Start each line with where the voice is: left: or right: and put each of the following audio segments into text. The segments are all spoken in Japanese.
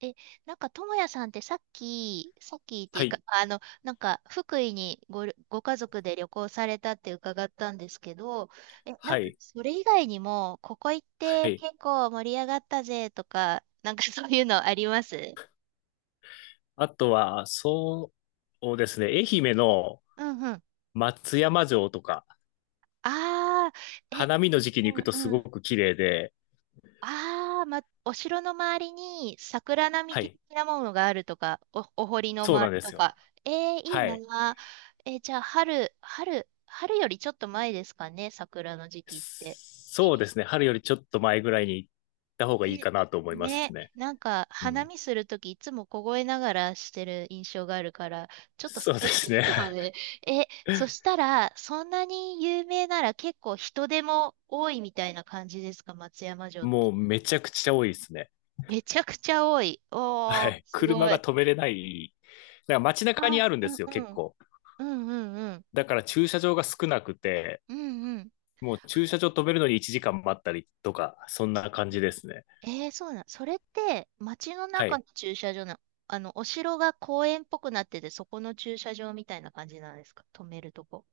right: え、なんか、ともやさんってさっき、さっきってい
left: は
right: うか、
left: い、
right: なんか、福井にご家族で旅行されたって伺ったんですけど、な
left: は
right: んか、
left: い、
right: それ以外にも、ここ行っ
left: は
right: て
left: い。
right: 結構盛り上がったぜとか、なんかそういうのあります？
left: あとは、そうですね、愛媛の
right: うんうん。
left: 松山城とか、
right: ああ、え、
left: 花見の時期に行くと
right: う
left: すご
right: ん。
left: く綺麗で、
right: ああ、ま、お城の周りに桜並
left: は
right: 木
left: い、
right: 的なものがあるとか、お堀の
left: そう
right: 周
left: なん
right: り
left: で
right: と
left: すよ。
right: か。えーいい
left: は
right: な
left: い。
right: あ。じゃあ、春よりちょっと前ですかね、桜の時期って。微
left: そう
right: 妙。
left: ですね、春よりちょっと前ぐらいに行った方がいい
right: ね、
left: かなと思います
right: ね、
left: ね。
right: なんか、
left: う
right: 花
left: ん。
right: 見するときいつも凍えながらしてる印象があるから、ちょっと
left: そうで
right: 寒いで
left: す
right: すよ
left: ね。
right: ね。そした ら、そんなに有名なら結構人手も多いみたいな感じですか、松山城って？
left: もうめちゃくちゃ多いですね。
right: めちゃくちゃ多い。
left: は
right: おー、
left: い。
right: す
left: 車
right: ご
left: が
right: い。
left: 止めれない。だから街中に
right: あ、
left: あるん
right: う
left: で
right: ん
left: すよ、
right: う
left: 結
right: ん。
left: 構。
right: うんうんうん。
left: だから駐車場が少なくて、
right: うんうん。
left: もう駐車場止めるのに1時間待ったりとか、そんな感じですね。
right: えー、そうなん。それって、街の
left: は
right: 中
left: い。
right: の駐車場の、お城が公園っぽくなってて、そこの駐車場みたいな感じなんですか止めるとこ？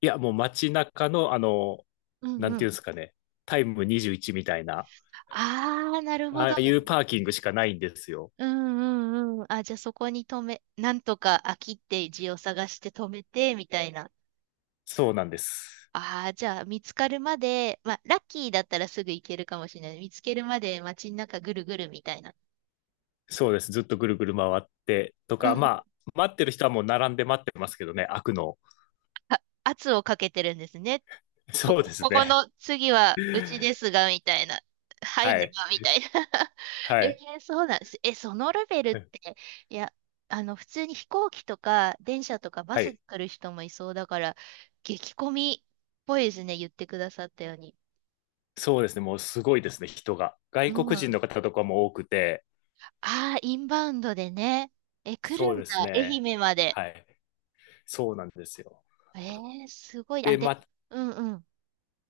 left: いや、もう街中の、
right: うん
left: な
right: う
left: んていうん
right: ん。
left: ですかね、タイム21みたいな、
right: あー、なるほ
left: あ
right: ど。
left: あいうパーキングしかないんですよ。
right: うんうんうん。あ、じゃあそこになんとか飽きって字を探して止めて、みたいな。
left: そうなんです。
right: ああ、じゃあ見つかるまで、まあ、ラッキーだったらすぐ行けるかもしれない。見つけるまで街の中ぐるぐるみたいな。
left: そうです。ずっとぐるぐる回ってと
right: う
left: か、
right: ん。
left: まあ、待ってる人はもう並んで待ってますけどね、開くのを。
right: あ、圧をかけてるんですね。こ
left: そうで
right: こ、
left: す
right: ここ
left: ね。
right: の次はうちですが、みたいな。入ん
left: は
right: な
left: い。
right: が、みたいな。
left: は
right: え
left: い。
right: ーそうなんです。そのレベルって、いや、普通に飛行機とか、電車とかバ
left: は
right: スで
left: い。
right: 来る人もいそうだから、激混みっぽいですね、言ってくださったように。
left: そうですね。もうすごいですね、人が。
right: う
left: 外
right: ん。
left: 国人
right: あ
left: の方とかも多くて、
right: あ、インバウンドでね。来る
left: そう
right: んだ、
left: です
right: 愛
left: ね。
right: 媛まで。
left: はい。そうなんですよ。
right: えーすごい。あ、
left: で、
right: でも、
left: ま、
right: うんうん。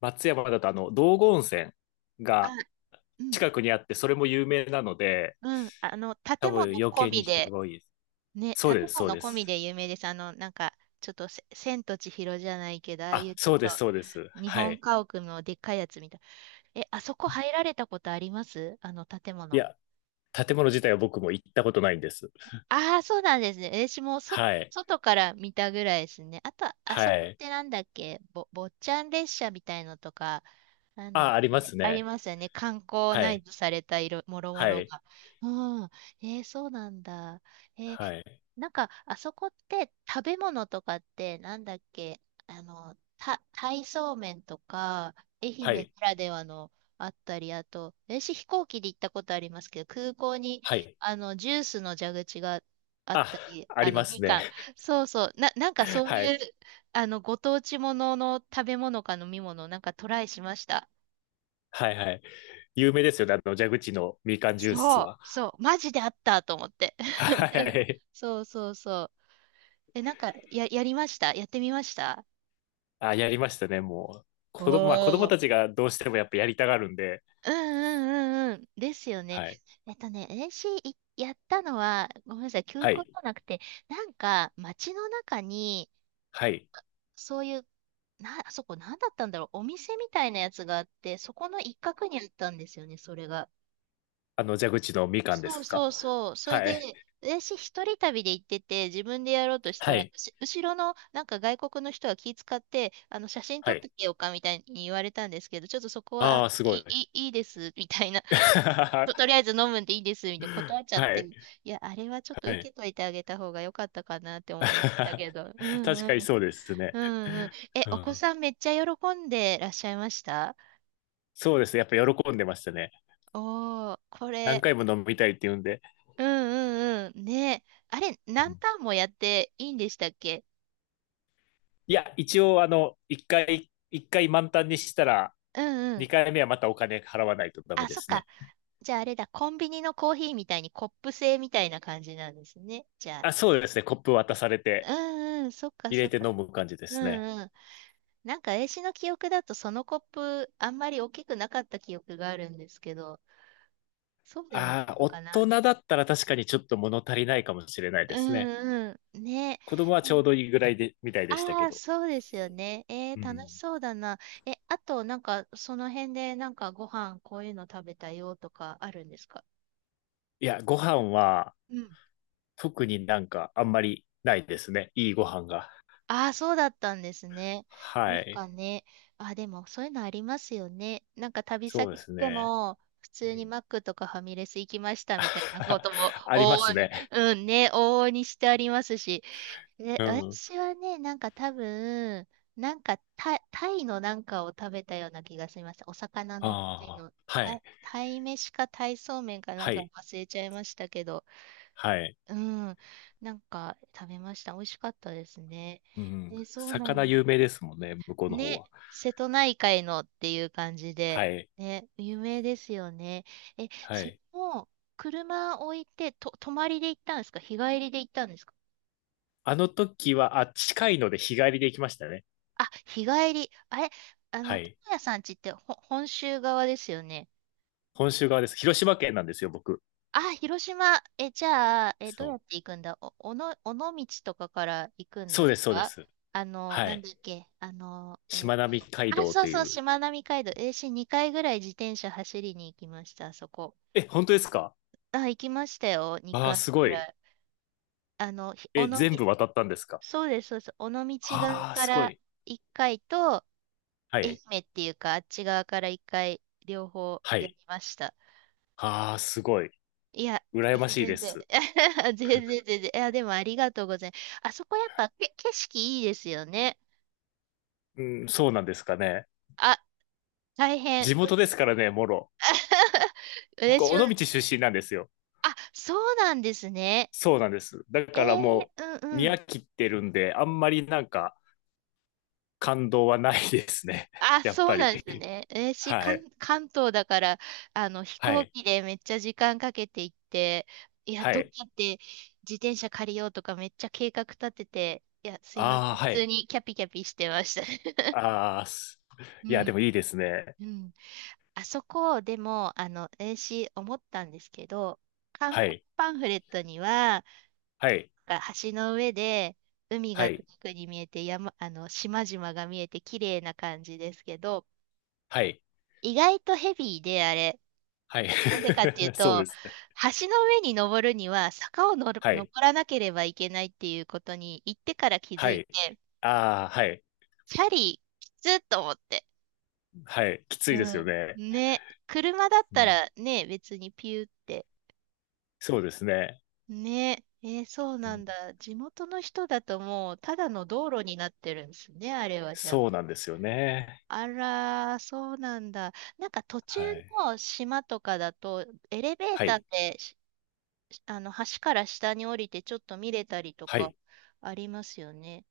left: 松山だとあの道後温泉
right: あ、
left: が
right: うん、
left: 近くにあって、それも有名なので、
right: うん。
left: 多
right: 建
left: 分
right: 物
left: 余
right: 込
left: 計に
right: み
left: 人
right: で、
left: が多いです。
right: ね、
left: そうで
right: 建
left: す、そう
right: 物
left: で
right: 込み
left: す。
right: で有名です。なんか、ちょっと千と千尋じゃないけど、ああい
left: あ、
right: うちょっ
left: そう
right: と、
left: です、そうです。
right: 日
left: は
right: 本
left: い。
right: 家屋のでっかいやつみたい。あそこ入られたことあります？あの建
left: い
right: 物。
left: や、建物自体は僕も行ったことないんです。
right: ああ、そうなんですね。私も
left: はい。
right: 外から見たぐらいですね。あと、あそこ
left: は
right: っ
left: い。
right: てなんだっけ、坊ちゃん列車みたいのとか、なんだっ
left: あ、ありま
right: け、
left: す
right: あり
left: ね。
right: ますよね。観光
left: は
right: 内
left: い。
right: イされた色、もろも
left: は
right: ろ
left: い。
right: が。うん。えー、そうなんだ。えー
left: はい。
right: なんか、あそこって食べ物とかって、なんだっけ、鯛そうめんとか、愛媛
left: はい。
right: ならではのあったり、あと、私飛行機で行ったことありますけど、空港に、
left: はい。
right: ジュースの蛇口があっ
left: あ、
right: たり、
left: ありま
right: み
left: すね。
right: かん。そうそう。なんか そう
left: は
right: いう、
left: い。
right: ご当地ものの食べ物か飲み物をなんかトライしました。
left: はい。はい。有名ですよね。蛇口のみかんジュース
right: そう、
left: は。
right: そう。マジであったと思って。
left: は い。
right: そうそうそう。なんか、やりましたやってみました？
left: あ、やりましたね、もう。
right: お
left: 子供、まあ子供
right: ー。
left: たちがどうしてもやっぱやりたがるんで、
right: うんうんうんうん。ですよね。
left: はい。
right: ね、n c いやったのは、ごめんなさい、休
left: は
right: 校じ
left: い。
right: ゃなくて、なんか、街の中に、
left: はい。
right: そういう、あそこ何だったんだろう。お店みたいなやつがあって、そこの一角にあったんですよね、それが。
left: 蛇口のみかんです
right: そう
left: か。
right: そうそう。それ
left: はい。
right: で、私一人旅で行ってて、自分でやろうとした
left: は
right: ら、
left: い。
right: 後ろのなんか外国の人は気遣って、写真撮
left: は
right: って
left: い。
right: けようかみたいに言われたんですけど、ちょっとそこは、
left: ああ、すごい。
right: いいいです、みたいな。と、
left: は
right: とりあえず飲むんでいいです、みたいな断っちゃって、い
left: い。
right: や、あれはちょっと
left: は
right: 受
left: い。
right: けといてあげた方が良かったかなって思いましたけど。うん
left: 確か
right: う
left: に
right: ん
left: そうですね。
right: うんうん。
left: う
right: お子
left: ん。
right: さんめっちゃ喜んでらっしゃいました？
left: そうですね。やっぱ喜んでましたね。
right: おー、こ
left: 何
right: れ。
left: 回も飲みたいって言うんで。
right: うんうんうん。ねあれ、
left: う
right: 何
left: ん。
right: ターンもやっていいんでしたっけ？
left: いや、一応、一回満タンにしたら、
right: うんう
left: 二
right: ん。
left: 回目はまたお金払わないとダメ
right: あ、
left: で
right: そっ
left: すね。
right: か。じゃああれだ、コンビニのコーヒーみたいにコップ製みたいな感じなんですね。じゃあ。
left: あ、そうですね。コップ渡されて、
right: うんうん、そっか
left: 入
right: そ
left: れ
right: っ
left: て
right: か。
left: 飲む感じで
right: う
left: すね。
right: んうん。なんか、絵師の記憶だとそのコップ、あんまり大きくなかった記憶があるんですけど、そうでもな
left: ああ、
right: いの
left: 大
right: かな。
left: 人だったら確かにちょっと物足りないかもしれない
right: う
left: ですね。
right: んうん。ね
left: 子供はちょうどいいぐらいで、みたいでしたけ
right: ああ、
left: ど。
right: そうですよね。え
left: う
right: ー、楽し
left: ん。
right: そうだな。あと、なんか、その辺で、なんか、ご飯、こういうの食べたよとか、あるんですか？
left: いや、ご飯は
right: うん。
left: 特になんかあんまりないですね。いいご飯が。
right: ああ、そうだったんですね。なん
left: はい。
right: かね、あ、でもそういうのありますよね。なんか旅
left: そうで
right: 先来
left: す
right: て
left: ね。
right: も、普
left: う
right: 通に
left: ん。
right: マックとかファミレス行きましたみたいなことも
left: あり
right: 往
left: ま
right: 々
left: す
right: に、
left: ね。
right: うんね、往々にしてありますし、
left: うん。
right: 私はね、なんか多分、なんかタイのなんかを食べたような気がしました。お魚のタイ
left: ああ、
right: の、
left: は
right: タイ、
left: い。
right: タイ飯かタイそうめんかな
left: は
right: んか
left: い。
right: 忘れちゃいましたけど、
left: はい。
right: うん、なんか食べました。美味しかったですね。
left: うん。
right: そうな
left: 魚
right: んだ。
left: 有名ですもんね、向こうの方
right: ね、
left: は。
right: 瀬戸内海のっていう感じ
left: は
right: で、
left: い。
right: ね、有名ですよね。
left: は
right: それ
left: い。
right: も、車置いて、泊まりで行ったんですか日帰りで行ったんですか？
left: あの時は、あ、近いので日帰りで行きましたね。
right: あ、日帰り。あれ、
left: は
right: 友
left: い。
right: 也さんちって本州側ですよね。
left: 本州側です。広島県なんですよ、僕。
right: あ、広島。じゃあ、ど
left: そ
right: うやって
left: う。
right: 行くんだお、おの、尾道とかから行くん
left: そ
right: で
left: う
right: す
left: です、そうで
right: か？
left: す。は
right: なん
left: い。
right: だっけ、
left: しまなみ海
right: あ、
left: 道
right: そう
left: とい
right: そう、
left: う。
right: しまなみ海道。私2回ぐらい自転車走りに行きました、あそこ。
left: え、本当ですか？
right: あ、行きましたよ、
left: あ
right: 2
left: あ、
right: 回
left: すご
right: ぐら
left: い。
right: い。尾
left: え、
right: 道、
left: 全部渡ったんですか？
right: そうです、そうです。尾道側
left: ああ、
right: か
left: すご
right: ら
left: い。
right: 1回と、
left: は
right: 愛
left: い。
right: 媛っていうか、あっち側から一回、両方
left: は
right: やり
left: い。
right: ました。
left: ああ、すごい。
right: いや、い
left: 羨ま
right: や
left: しい
right: 全
left: で
right: 然、
left: す。
right: 全然、全然。いや、でもありがとうございます。あそこやっぱ景色いいですよね。
left: うん、そうなんですかね。
right: あ、大変。
left: 地元で すからね、もろ。僕、
right: 私
left: 尾
right: は、
left: 道出身なんですよ。
right: あ、そうなんですね。
left: そうなんです。だ
right: え
left: からも
right: ー、うん
left: う、
right: う
left: 見
right: ん。
left: 飽きてるんで、あんまりなんか感動はないですね。
right: あ、
left: やっ
right: そ
left: ぱ
right: うなんで
left: り。
right: すね。えーし、
left: はい。
right: 関東だから、飛
left: は
right: 行
left: い。
right: 機でめっちゃ時間かけて行って、いや、
left: は
right: どう
left: い。
right: やって自転車借りようとかめっちゃ計画立てて、いや、すいま
left: あ
right: せん。
left: あ、
right: 普
left: は
right: 通
left: い。
right: にキャピキャピしてました。
left: ああ、す、
right: う
left: いや、で
right: ん。
left: もいいですね。
right: うん。あそこ、でも、あの、えーし、思ったんですけど、観
left: は
right: 光
left: い。
right: パンフレットには、
left: はい。
right: 橋の上で、海
left: は
right: が遠
left: い。
right: くに見えて、山、島々が見えて、綺麗な感じですけど、
left: はい。
right: 意外とヘビーで、あれ。
left: はい。
right: なんでかっていう
left: そう
right: と、
left: ですね。
right: 橋の上に登るには坂を
left: は
right: 登
left: い。
right: らなければいけないっていうことに行ってから気づ
left: は
right: い
left: い。
right: て、
left: ああ、はい。
right: チャリきつっと思って。
left: はい。きつ
right: う
left: いですよ
right: ん。
left: ね。
right: ね、車だっ
left: う
right: た
left: ん、
right: らね、別にピューって。
left: そうですね。
right: ね、えーそう
left: う
right: な
left: ん、
right: んだ。地元の人だともうただの道路になってるんですね、あれはじゃあ。
left: そうなんですよね。
right: あらー、そうなんだ。なんか途中
left: はい。
right: の島とかだと、エレベー
left: は
right: ターっ
left: い。
right: て橋から下に降りてちょっと見れたりと
left: は
right: か
left: い。
right: ありますよね。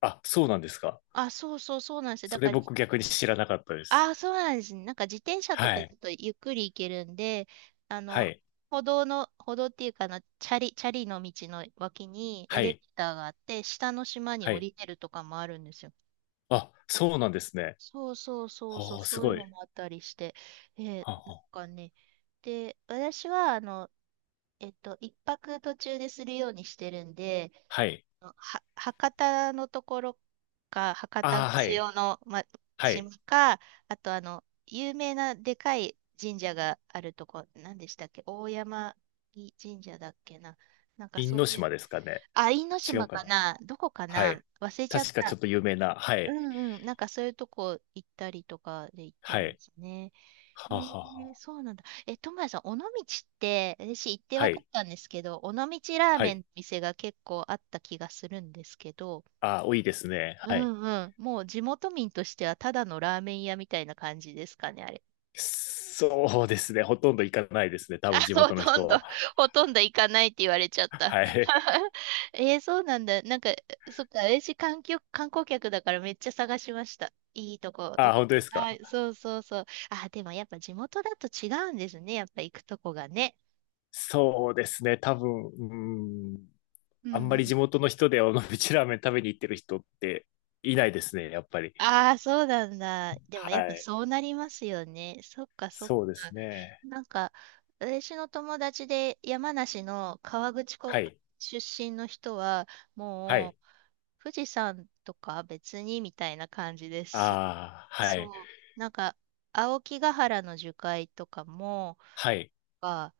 left: あ、そうなんですか。
right: あ、そうそうそうなんですよ。だ
left: それ
right: から、
left: 僕逆に知らなかったです。
right: あ、そうなんですね。なんか自転車と
left: は
right: かだ
left: い。
right: とゆっくり行けるんで、あ
left: は
right: の、
left: い。
right: 歩道の、歩道っていうかチャリの道の脇に
left: は
right: エレベ
left: い。
right: ーターがあって、下の島に
left: は
right: 降
left: い。
right: りてるとかもあるんですよ。
left: あ、そうなんですね。
right: そうそうそうそう、
left: おー、す
right: そういう
left: ご
right: の
left: い。
right: もあったりして、えー
left: はあ
right: なん
left: はあ、
right: かね、で、私は、一泊途中でするようにしてるんで、
left: はい。
right: は、博多のところか、博多
left: あ
right: の
left: あ、はい。
right: 塩の、ま、
left: はい。
right: 島か、あと有名なでかい神社があるとこ、何でしたっけ大山神社だっけな。なんか
left: 因
right: そういう、
left: 島ですかね。
right: あ、因
left: 違う
right: 島
left: か
right: か
left: な。
right: などこか
left: は
right: な
left: い。
right: 忘れちゃっ
left: 確かちょ
right: た。
left: っと有名な。は
right: う
left: い。
right: んうん。なんかそういうとこ行ったりとかで行って
left: は
right: ま
left: い。
right: すね。え
left: はあはあ
right: ー、
left: はあ。
right: そうなんだ。え、トマヤさん、尾道って、私行って
left: は
right: 分かっ
left: い。
right: たんですけど、尾道ラー
left: は
right: メン
left: い。
right: の店が結構あった気がするんですけど、
left: あ、多いですね。
right: う
left: はい。
right: んうん。もう地元民としてはただのラーメン屋みたいな感じですかね、あれ。
left: そうですね。ほとんど行かないですね。多
right: あ、
left: 分地元の人は。
right: ほとんど行かないって言われちゃった。
left: はい。
right: えー、そうなんだ。なんか、そっか、私観光客だからめっちゃ探しました。いいとこ、ど
left: あ、
right: こ
left: 本当
right: か
left: です
right: な。
left: か。
right: はい、そうそうそう。あ、でもやっぱ地元だと違うんですね。やっぱ行くとこがね。
left: そうですね。多分、うん。
right: うんう
left: あんまり地
right: ん。
left: 元の人で尾道ラーメン食べに行ってる人っていないですね。やっぱり。
right: ああ、そうなんだ。でもや
left: は
right: っぱ
left: い。
right: そうなりますよね。そっかそっ
left: そうで
right: か。
left: すね。
right: なんか、私の友達で山梨の河口湖
left: はい。
right: 出身の人は、
left: は
right: も
left: い。
right: う富士山とか別にみたいな感じですし、
left: ああ、はい。
right: そう、なんか青木ヶ原の樹海とかも、
left: はい。
right: あ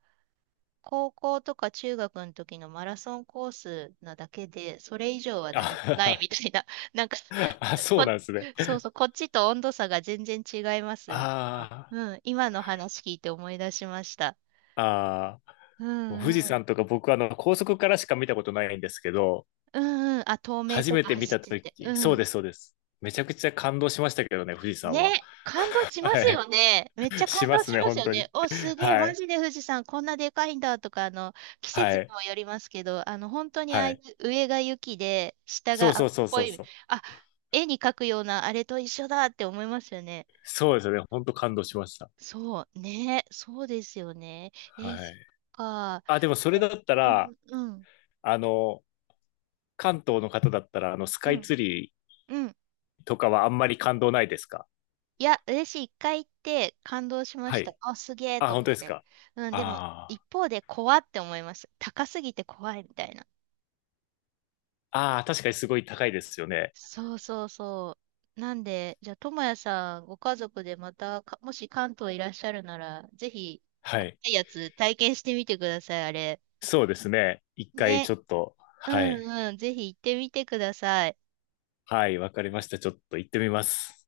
right: 高校とか中学の時のマラソンコースなだけで、それ以上は何もない
left: あ、
right: みたいな、なんか、
left: あ、そ
right: こ、
left: うなんですね。
right: そうそう、こっちと温度差が全然違いますみたい
left: あ
right: な。うん、今の話聞いて思い出しました。
left: あ、ああ。
right: う
left: もう
right: ん
left: 富士
right: うん。
left: 山とか僕はあの高速からしか見たことないんですけど、
right: うんうん。あ、透明
left: 初
right: と
left: め
right: か
left: て見
right: 走っ
left: たと
right: てて。う
left: き、そう
right: ん。
left: です、そうです。めちゃくちゃ感動しましたけどね、富士
right: ね、
left: 山は。
right: 感動しま
left: は
right: す
left: い。
right: よね。めっちゃ
left: し
right: 感
left: ま
right: 動
left: す
right: し
left: ね、
right: ます
left: 本
right: よ
left: 当に。
right: ね。お、すげえ、
left: は
right: マ
left: い。
right: ジで富士山こんなでかいんだとか、季節
left: は
right: に
left: い。
right: もよりますけど、本当に
left: は
right: ああい
left: い。
right: う上が雪で、下
left: そう
right: が青
left: そ
right: っ
left: うそう
right: ぽ
left: そう
right: い、
left: そう。
right: あ、絵に描くようなあれと一緒だって思いますよね。
left: そうですよね、本当感動しました。
right: そう、ね、そうですよね。え、
left: は
right: そ
left: い。
right: っか。
left: あ、でもそれ
right: え、
left: だった
right: う
left: ら、
right: ん、うん、
left: あの、関東の方だったら、ス
right: う
left: カイ
right: ん、
left: ツリー
right: うん。
left: とかはあんまり感動ないですか？
right: いや、嬉しい。一回行って感動しま
left: は
right: した。
left: い。
right: あ、すげえ
left: あ、
right: と
left: 本
right: 思っ
left: 当です
right: て。
left: か。
right: うん、でも、
left: あ
right: 一方で怖って思います。高すぎて怖いみたいな。
left: あ。ああ、確かにすごい高いですよね。
right: そうそうそう。なんで、じゃあ、ともやさん、ご家族でまたか、もし関東いらっしゃるなら、ぜひ、
left: は
right: 怖
left: い。
right: いやつ体験してみてください、あれ。
left: そうですね。一回
right: ね。
left: ちょっと、
right: う
left: はい。
right: んうん、ぜひ行ってみてください。
left: はい、わかりました。ちょっと行ってみます。